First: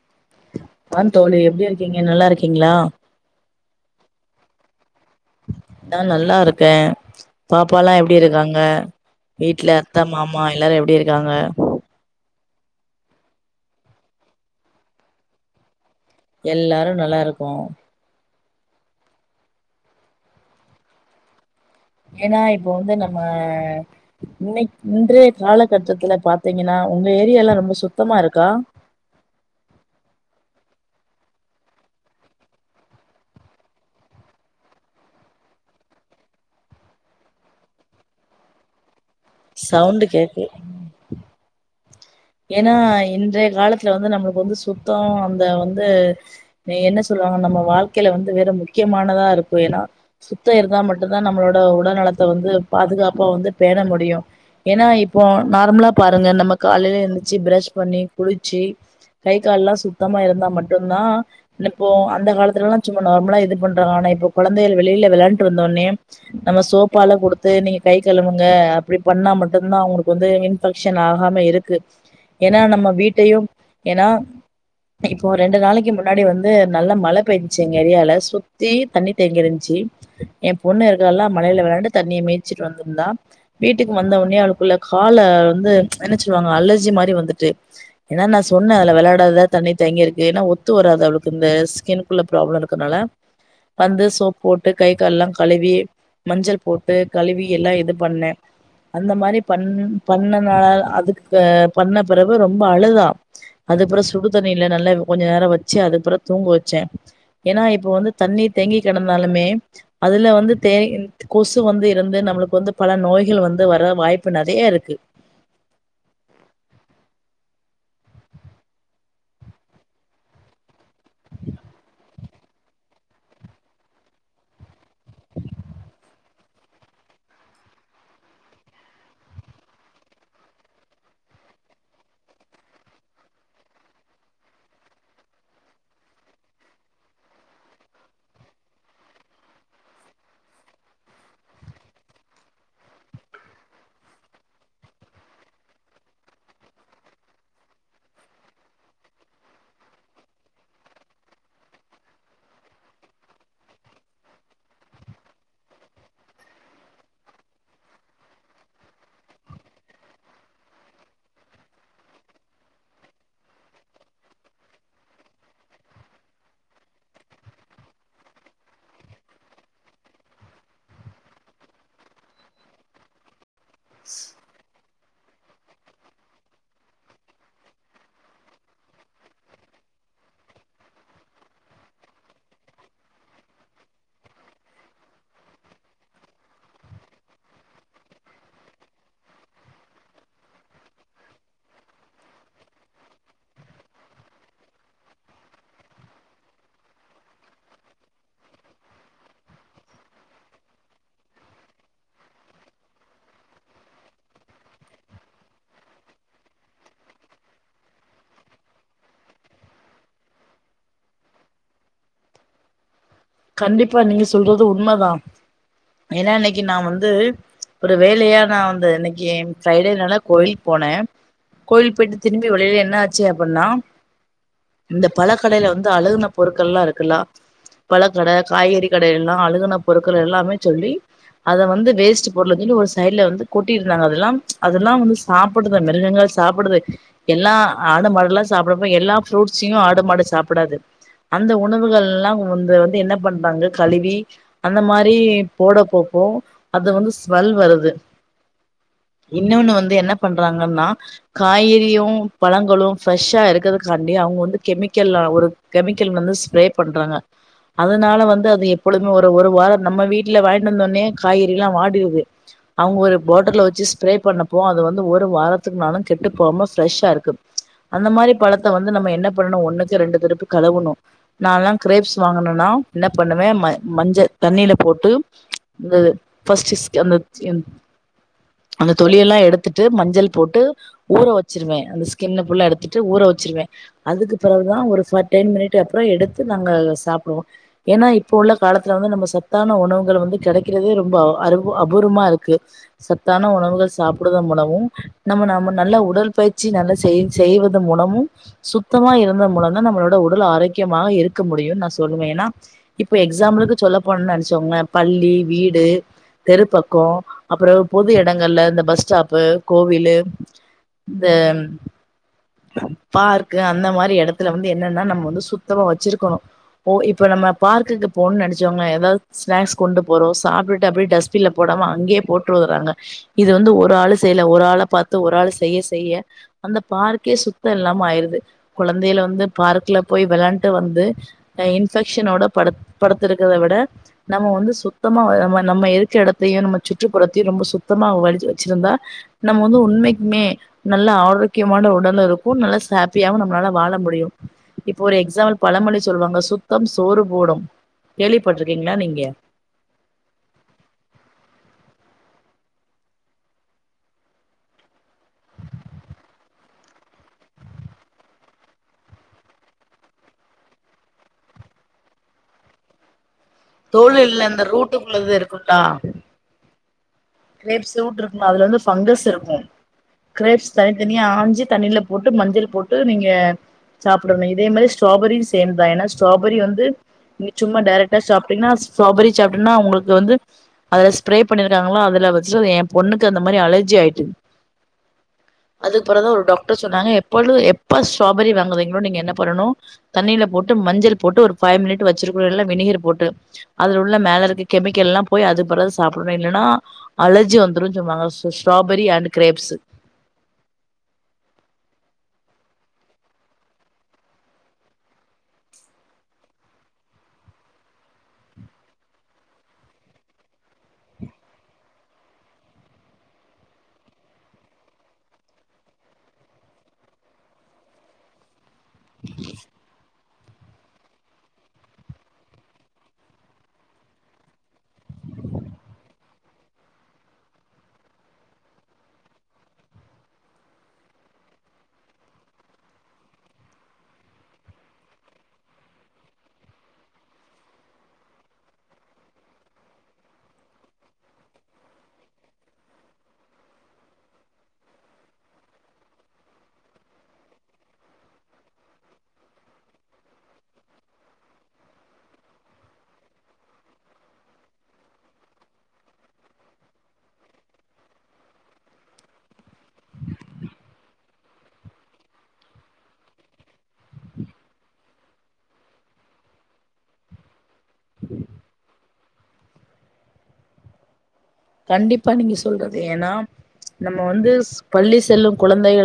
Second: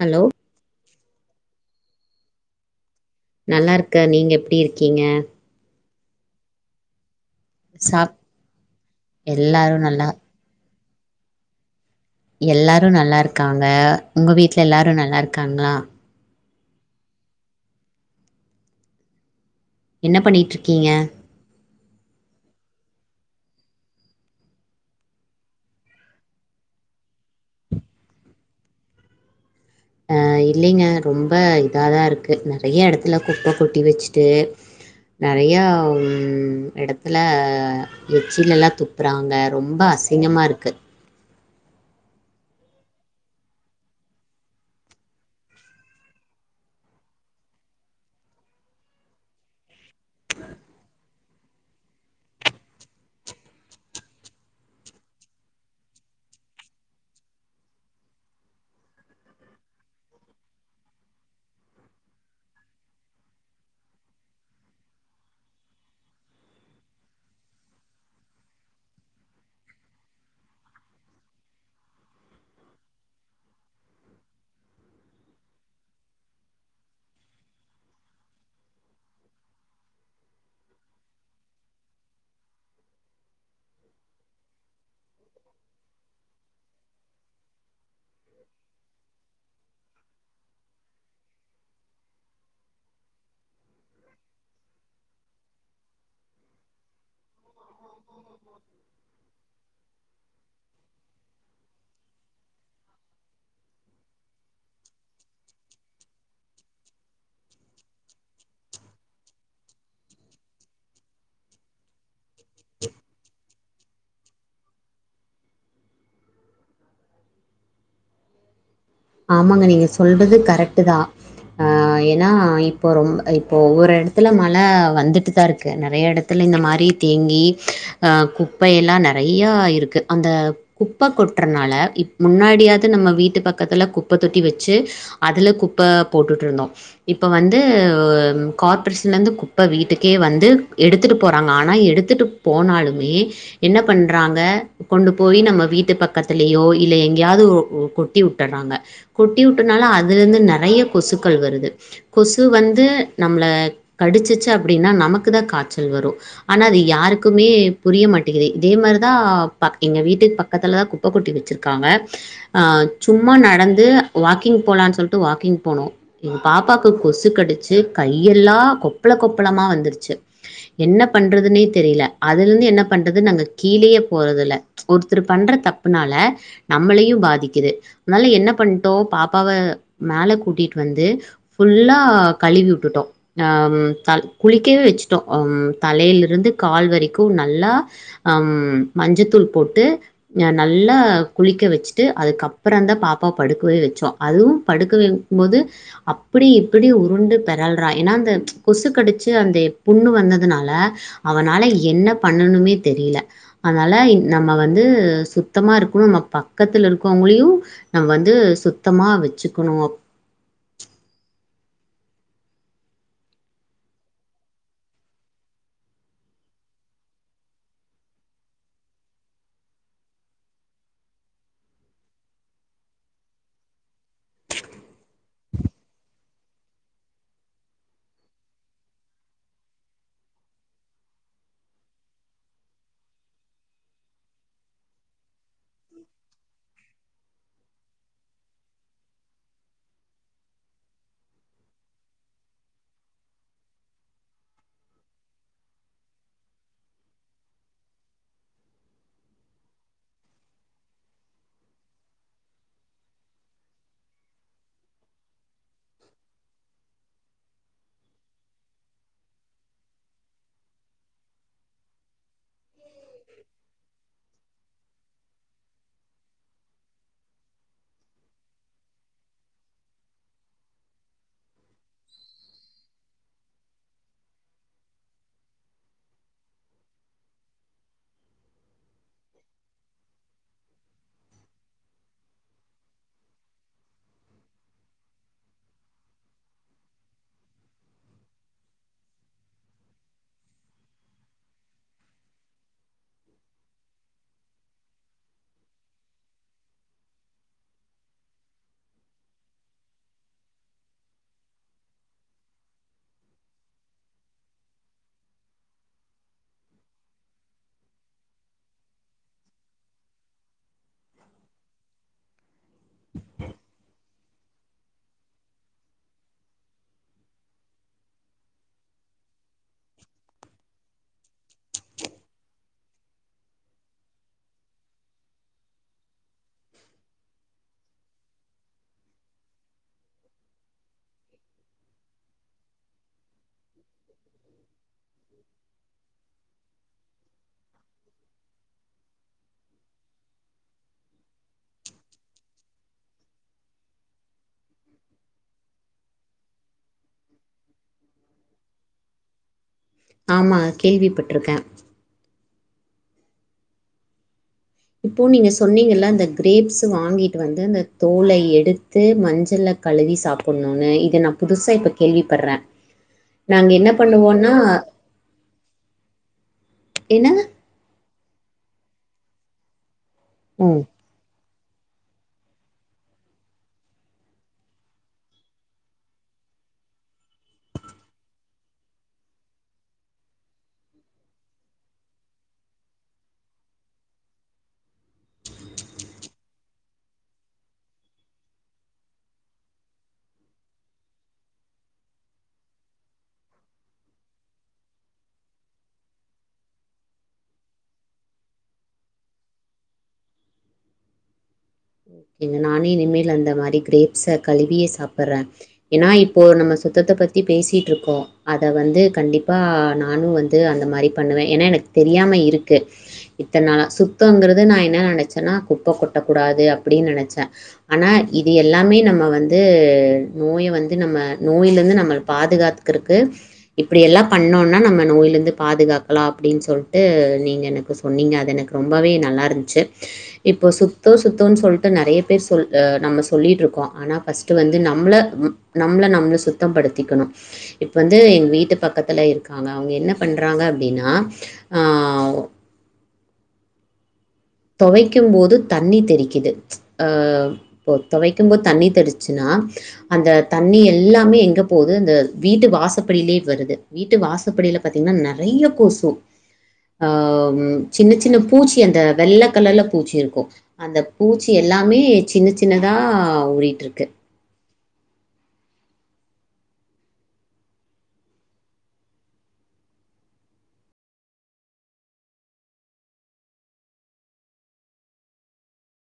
hello வாந் தோழி எப்புடி இருக்கீங்க நல்லா இருக்கீங்களா நல்லா இருக்க நீங்க எப்டி இருக்கீங்க நா நல்லா இருக்கே பாப்பால்லா சாப் எப்டி இருக்காங்க எல்லாரு வீட்ல அத்த நல்லா மாம் மா எல்லாரு எப்டி இருக்காங்க எல்லாரு நல்லா இருக்காங்க உங்க வீட்ல எல்லாரு நல்லா இருக்காங்களா எல்லாரு நல்லா இருக்கோ என்ன பண்ணிகிட்ருக்கீங்க ஏன்னா இப்போ வந்து நம்ம நீங் இன்றைய காலகட்டத்துல பாத்தீங்கன்னா உங்க ஏரியால்லா ரொம்ப சுத்தமா இருக்கா அ இல்லேங்க ரொம்ப இதாதா இருக்கு நெறையா எடத்துல குப்ப கொட்டி வச்சுட்டு நெறைய ம் எடத்துல எச்சிலெல்லாம் துப்பு ப்புறாங்க ரொம்ப சவுண்டு அசிங்கமா கேக்கு இருக்கு ஏன்னா இன்றைய காலத்துல வந்து நம்பளுக்கு வந்து சுத்தோ அந்த வந்து நே என்ன சொல்லுவாங்க நம்ம வாழ்க்கையில வந்து வேற முக்கியமானதா இருக்கு ஏன்னா சுத்தோ இருந்தா மட்டுந்தா நம்மளோட உடல் நலத்த வந்து பாதுகாப்பா வந்து பேண முடியும் ஏன்னா இப்போ நார்மலா பாருங்க நம்ம காலையில எந்துருச்சு ப்ரஷ் பண்ணி குளிச்சு கை கால்லா சுத்தமா இருந்தா மட்டுந்தா அனுப்புவோ அந்த காலத்துல எல்லாம் சும்மா நார்மலா இது பண்றாங்க ஆனா இப்ப கொழந்தைகள் வெளியில வெளாண்டுட்டு வந்தோன்னே நம்ம சோப்பால குடுத்து நீங்க கை கழுவுங்க அப் அப்டி பண்ணா மட்டுந்தா அவுங்களுக்கு வந்து இன்ஃபெக்ஷன் ஆகாம இருக்கு ஏனா நம்ம வீட்டையும் ஏனா இப்போ ரெண்டு நாளைக்கு முன்னாடி வந்து நல்லா மழ பெய்ஞ்சிச்சு எங்க ஏரியால சுத்தி தண்ணி தேங்கியிருந்துச்சு ஏ பொண்ணு இருக்குறதல்ல மழையில வெளாண்டு தண்ணிய மீச்சுட்டு வந்துருந்தா வீட்டுக்கு வந்த ஒட்னே அவளுக்குள்ள கால்ல வந்து என்ன சொல்லுவாங்க அலர்ஜி மாரி வந்துட்டு ஏன்னா நா சொன்னே அதுல வெளாடாத தண்ணி தேங்கியிருக்கு ஏன்னா ஒத்து வராது அவளுக்கு இந்த ஸ்கினுக் க்குள்ள ப்ராப்ளம் இருக்கனால வந்து சோப்பு போட்டு கை கால்லா கழுவி மஞ்சள் போட்டு கழுவி எல்லா இது பண்ணே [unintelligible] அந்த மாரி பண்ணு பண்ணுனால அதுக்கு பண்ண பெறவு ரொம்ப அழுதா அது அப்புறோ சுடு தண்ணில நல்லா கொஞ்ச நேரோ வச்சு அதுக்கு பெறகு தூங்க வச்சே ஏன்னா இப்ப வந்து தண்ணீர் தேங்கிக் கெடந்தாலுமே அதுல வந்து தே கொசு வந்து இருந்து நம்மளுக்கு வந்து பல நோய் ய்கள் வந்து வர வாய்ப்பு நெறையா இருக்கு ஆமாங்க நீங்க சொல்றது கரெக்ட்டு தா ஆ ஏன்னா இப்போ ரொம்ப இப்போ ஒவ்வொரு எடத்துல மழ வந்துட்டு தா இருக்கு நெறையா எடத் டத்துல இந்த மாரி தேங்கி ஆ குப்பை எல்லா நெறையா இருக்கு அந்த குப்ப கொட்றனால இப்ப முன்னாடியாவது நம்ம வீட்டு பக் கத்துல குப்ப தொட்டி வச்சு அதுல குப்பை போட்டுட்டு இருந்தோம் இப்ப வந்து கார்ப்பரேஷன்லருந்து குப்ப வீட்டுக்கே வந்து எடுத்துட்டு போறனால எடுத்துட்டு போனாலுமே என்ன பண்றாங்க கொண்டு போய் நம்ம வீட்டு பக்கத்துலயோ இல்ல எங்கேயாவது ஒ ஒ கொட்டி விட்றாங்க கொட்டி விட்டனால அதுலருந்து நெறைய கொசுக்கள் வருது கொசு வந்து நம்மள கடிச்சிச்சு அப்டின்னா நமக்கு தான் காச்சல் வரும் ஆனா அது யாருக்குமே புரிய மாட்டேங்குது இதே மாரிதான் பக் எங்க வீட்டுக்கு பக் கத்தில தான் குப்ப கொட்டி வச்சிருக்காங்க ஆ சும்மா நடந்து வாக்கிங் போலான்னு சொல்லிட்டு வாக்கிங் போனோம் எங்க பாப்பாக்கு கொசு கடிச்சு கையெல்லாம் கொப்பள கொப்பளமா வந்துருச்சு என்ன பண்றதுன்னே தெரில அதுல இருந்து என்ன பண்றது நாங்க கீழேயே போறதில்ல ஒருத்தர் பண்ற தப்புனால நம்மளையும் பாதிக்குது அதனால என்ன பண்ட்டோம் பாப்பாவ மேல கூட்டிட்டு வந்து ஃபுல்லா கழுவி விட்டுட்டோம் அ ம் த குளிக்கவே வச்சுட்டோம் அம் தலையிலருந்து கால் வரேக்கும் நல்லா அம் மஞ்சத்தூள் போட்டு நல்லா குளிக்க வச்சுட்டு அதுக்கப் அப்ரோந்தா பாப்பாவ படுக்கவே வச்சோம் அதுவும் படுக்க வைக்கும்போது அப்டி இப்டி உருண்டு பெறல்றா ஏன்னா அந்த கொசு கடிச்சு அந்த புண்ணு வந்ததுனால அவனால என்ன பண்ணனுமே தெரில அதனால நம்ப வந்து சுத்தமா இருக்கணும் நம்ம பக்கத்துலருக்கவுங்களயும் நா வந்து சுத்தமா வச்சுக்கொணும் கண்டிப்பா நீங்க சொல்றது உண்மைதா ஏன்னா இன்னைக்கு நா வந்து ஒரு வேலையா நா வந்து இன்னைக்கி ஃப்ரைடேனால கோயில்க்கு போனேன் கோவில்க்கு போயிட்டு திரும்பி வரையில என்ன ஆச்சி அப்டினா இந்த பழ கடைல வந்து அழுகுன பொருக்கள்லாம் இருக்குல்ல பழக்கட காய்கறி கடைலல்லாம் அழுகுன பொருக்கள் எல்லாமேச் சொல்லி அத வந்து வேஸ்ட் பொருளுனுசொல்லி ஒரு சைட்ல வந்து கொட்டிர்ந்தாங்க அதெல்லாம் அதுல்லாம் வந்து சாப்டுது மிருகங்கள் சாப்டுது எல்லா ஆடு மாடேல்லாம் சாப்றப்ப எல்லா ஃப்ரூட்ஸ்யும் ஆடு மாடு சாப்டாது அந்த உணவுகள்லாம் கொண்டு வந்து என்ன பண்றாங்க கழுவி அந்த மாரி போட போப்போ அது வந்து ஸ்மெல் வருது இன்னொன்னு வந்து என்ன பண்றாங்கன்னா காய்கறியும் பழங்களும் ஃப்ரெஷ்ஷா இருக்கதுக்காண்டி அவுங்க வந்து கெமிக்கல் ஆ ஒரு கெமிக்கல் வந்து ஸ்ப்ரே பண்றாங்க அதுனால வந்து அது எப்பொழுவுமே ஒரு ஒரு வாரம் நம்ம வீட்ல வாய்ண்டந்தோட்னயே காய்கறிலாம் வாடிருது அவுங்க ஒரு பாட்டல்ல வச்சி ஸ்ப்ரே பண்ணப் போம் அது வந்து ஒரு வாரத்துக்குனாலும் கெட்டு போவாம ஃப்ரெஷ்ஷாருக்கு அந்த மாரி பழத்த வந்து நம்ம என்ன பண்ணணும் ஒன்னுக்கு ரெண்டு திருப்பு கழுவுணும் நால்லாம் க்ரேப்ஸ் வாங்குனேன்னா என்ன பண்ணுவேன் ம மஞ்ச தண்ணில போட்டு ந்து ஃபஸ்ட்டிஸ் [unintelligible] அந்த தொலியல்லாம் எடுத்துட்டு மஞ்சள் போட்டு ஊற வச்சுருவேன் அந்த ஸ்கின்ன ஃபுல்லா எடுத்துட்டு ஊற வச்சுருவேன் அதுக்குப் பெறவுதான் ஒரு ஃப டென் மினிட்டுக் கப்புறம் எடுத்து நாங்க சாப்டுவோம் ஏன்னா இப்ப உள்ள காலத்துல வந்து நம்ம சத்தான உணவுகள் வந்து கெடைக்கிறதே ரொம்ப அரு அபூர்வமாருக்கு சத்தான உணவுகள் சாப்புடுத மூலவு நம்ம நம்ம நல்ல உடல்பயிற்சி நல்லா செய் செய்வது மூலமு சுத்தமா இருந்தா மூலம்தா நம்மளோட உடல் ஆரோக்கியமாக இருக்க முடியு நா சொல்லுவே ஏன்னா இப்ப எக்ஸாம்பிளுக்கு சொல்ல போன நென்ச்சோங்ளே பள்ளி வீடு தெருப் பக்கோ அப்றோ பொது எடங்கள்ல இந்த பஸ் ஸ்டாப்பு கோவிலு இந்த பார்க்கு அந்த மாரி எடத்துல வந்து என்னன்னா நம்ம வந்து சுத்தமா வச்சிருக்கணு பொ இப்ப நம்ம பார்க்குக்கு போனு நெனச்சுக்கோங்ளே எதாவ்து ஸ்நக்ஸ் கொண்டு போறோ சாப்ட்டுட்டு அப்டி டஸ்பின்ல போடாம அங்கயே போட்டு வர்றாங்க இத வந்து ஒரு ஆளு செய்யல ஒரு ஆள பாத்து ஒரு ஆளு செய்ய செய்ய அந்த பார்க்கே சுத்த இல்லாம ஆயிருது கொழந்தையல வந்து பார்க்குல போய் வெளாண்ட்டு வந்து அ இன்ஃபெக்ஷனோட படுத் படுத்துருக்கத விட நம்ம வந்து சுத்தமா வ நம்ம நம்ம இருக்க எடத்தயு நம்ம சுற்றுப்புறத்தையு ரொம்ப சுத்தமா வலிச்சி வச்சிருந்தா நம்ம வந்து உண்மக்மே நல்ல ஆரோக்கியமான உடலு இருக்கு நல்லா சப்பியாவு நம்மளால வாழ முடியு இப்ப ஒரு எக்ஸாம்பிள் பழமொழி சொல்லுவாங்க சுத்த சோறு போடு கேள்விப்பட்ருக்கீங்களா நீங்க ஆமா கேள்விப்பட்ருக்கே இப்போ நீங்க சொன்னீங்கல்ல அந்த கிரேப்ஸ் வாங்கிட்டு வந்து அந்த தோல எடுத்து மஞ்சள்ல கழுவி சாப்புட்ணுன்னு இத நா புதுசா இப்ப கேள்விப்பட்றே தோலு இல்ல இந்த ரூட்டுக்குள்ளது இருக்குல்லா என்ன கிரேப்ஸ்ட்டு ரூட் இருக்கு அதுல வந்து பஃபங்கஸ் இருக்கு கிரேப்ஸ் ம் தனி தனியா ஆஞ்சி தண்ணில போட்டு மஞ்சள் போட்டு நீங்க சாப்டணு இதே மாரி ஸ்ட்ராபெரியு சேம் தா என்னா ஸ்ட்ராபெரி வந்து நீங்க சும்மா டைரக்டா சாப் டிங்கன்னா ஸ்ட்ராபெரி சாப்ட்டான்னா உங்களுக்கு வந்து அது ஸ்ப்ரே பண்ணிருக்காங்களா அதுல வச்சுட்டு எ பொண்ணு அந்த மாரி அலர்ஜி ஆயிட்டு அதுக்குப்பிற தா ஒரு டாக்டர் சொன்னாங்க எப்பொழுது எப்பா ஸ்ட்ராபெரி வாங்குதீங்களோ நீங்க என்ன பண்ணணு தண்ணியில போட்டு மஞ்சள் போட்டு ஒரு ஃபைவ் மினிட் வச்சிருக்க நல்ல வினிகர் போட்டு அதுல உள்ள மேல இருக்கு கெமிக்கல் எல்லா போய் அது பறகுது சாப்ட்டணு இல்லைன்னா அலர்ஜி வந்துரும்ன்னு சொன்னாங்க ஸ்ட்ராபெரி அண்ட் கிரேப்ஸ் இல்ல நானே இனிமேல் அந்த மாரி கிரேப்ஸ கழுவியே சாப்ட்றே ஏன்னா இப்போ நம்ம சுத்தத்த பத்தி பேசிட்டு இருக்கோ அத வந்து கண்டிப்பா நானு வந் து அந்த மாரி பண்ணுவே ஏன்னா எனக் தெரியாம இருக்கு இத்தனால சுத்தங்கிறது நா என்ன நெனச்சேன்னா குப்ப கொட்டக்கூடாது அப்டின்னு நெனச்சே ஆனா இது எல்லாமே நம்ம வந்து நோய வந்து நம்ம நோய்லேருந்து நம்ம பாதுகாத்துக்கிறதுக்கு இப்டி எல்லா பண்ணோனா நம்ம நோய்லிருந்து பாதுகாக்கலா அப்டின்னு சொல்ட்டு நீங்க எனக்கு சொன்னீங்க அது எனக்கு ரொம்பவே நல்லா இருந்துச்சு இப்போ சுத்தோ சுத்தோன்னு சொல் ட்டு நெறைய பேர் நம்ம சொல் ஆ நம்ம சொல்லிட்டு இருக்கோ ஆனா ஃபர்ஸ்ட் வந்து நம்ள ம் நம்மள நம்ம சுத் தம் படுத்திக்கணு இப்போ வந்து எங்க வீட்டு பக்கத்துல இருக்காங்க அவுங்க என்ன பண்றாங்க அப்டின்னா ஆ தோவைக்கு போது தண்ணி தெரிக்குது ஆ இப்போ தோவைக்குபோது தண்ணி தெரிச்சுனா அந்த தண்ணி எல்லாமே எங்க போது அந்த வீட்டு வாசப்படியிலியே வருது வீட்டு வாசப்படியில பாத்தீங்கன்னா நெறைய கொசு அ ம் சின்ன சின்ன பூச்சி அந்த வெள்ள கலர்ல பூச்சி இருக்கு அந்த பூச்சி எல்லாமே சின்ன சின்னதா உறிட்டுருக்கு [inaudible] கண்டிப்பா நீங்க சொல்றது ஏனா நம்ம வந்து பள்ளி செல்லு குழந்தைகள்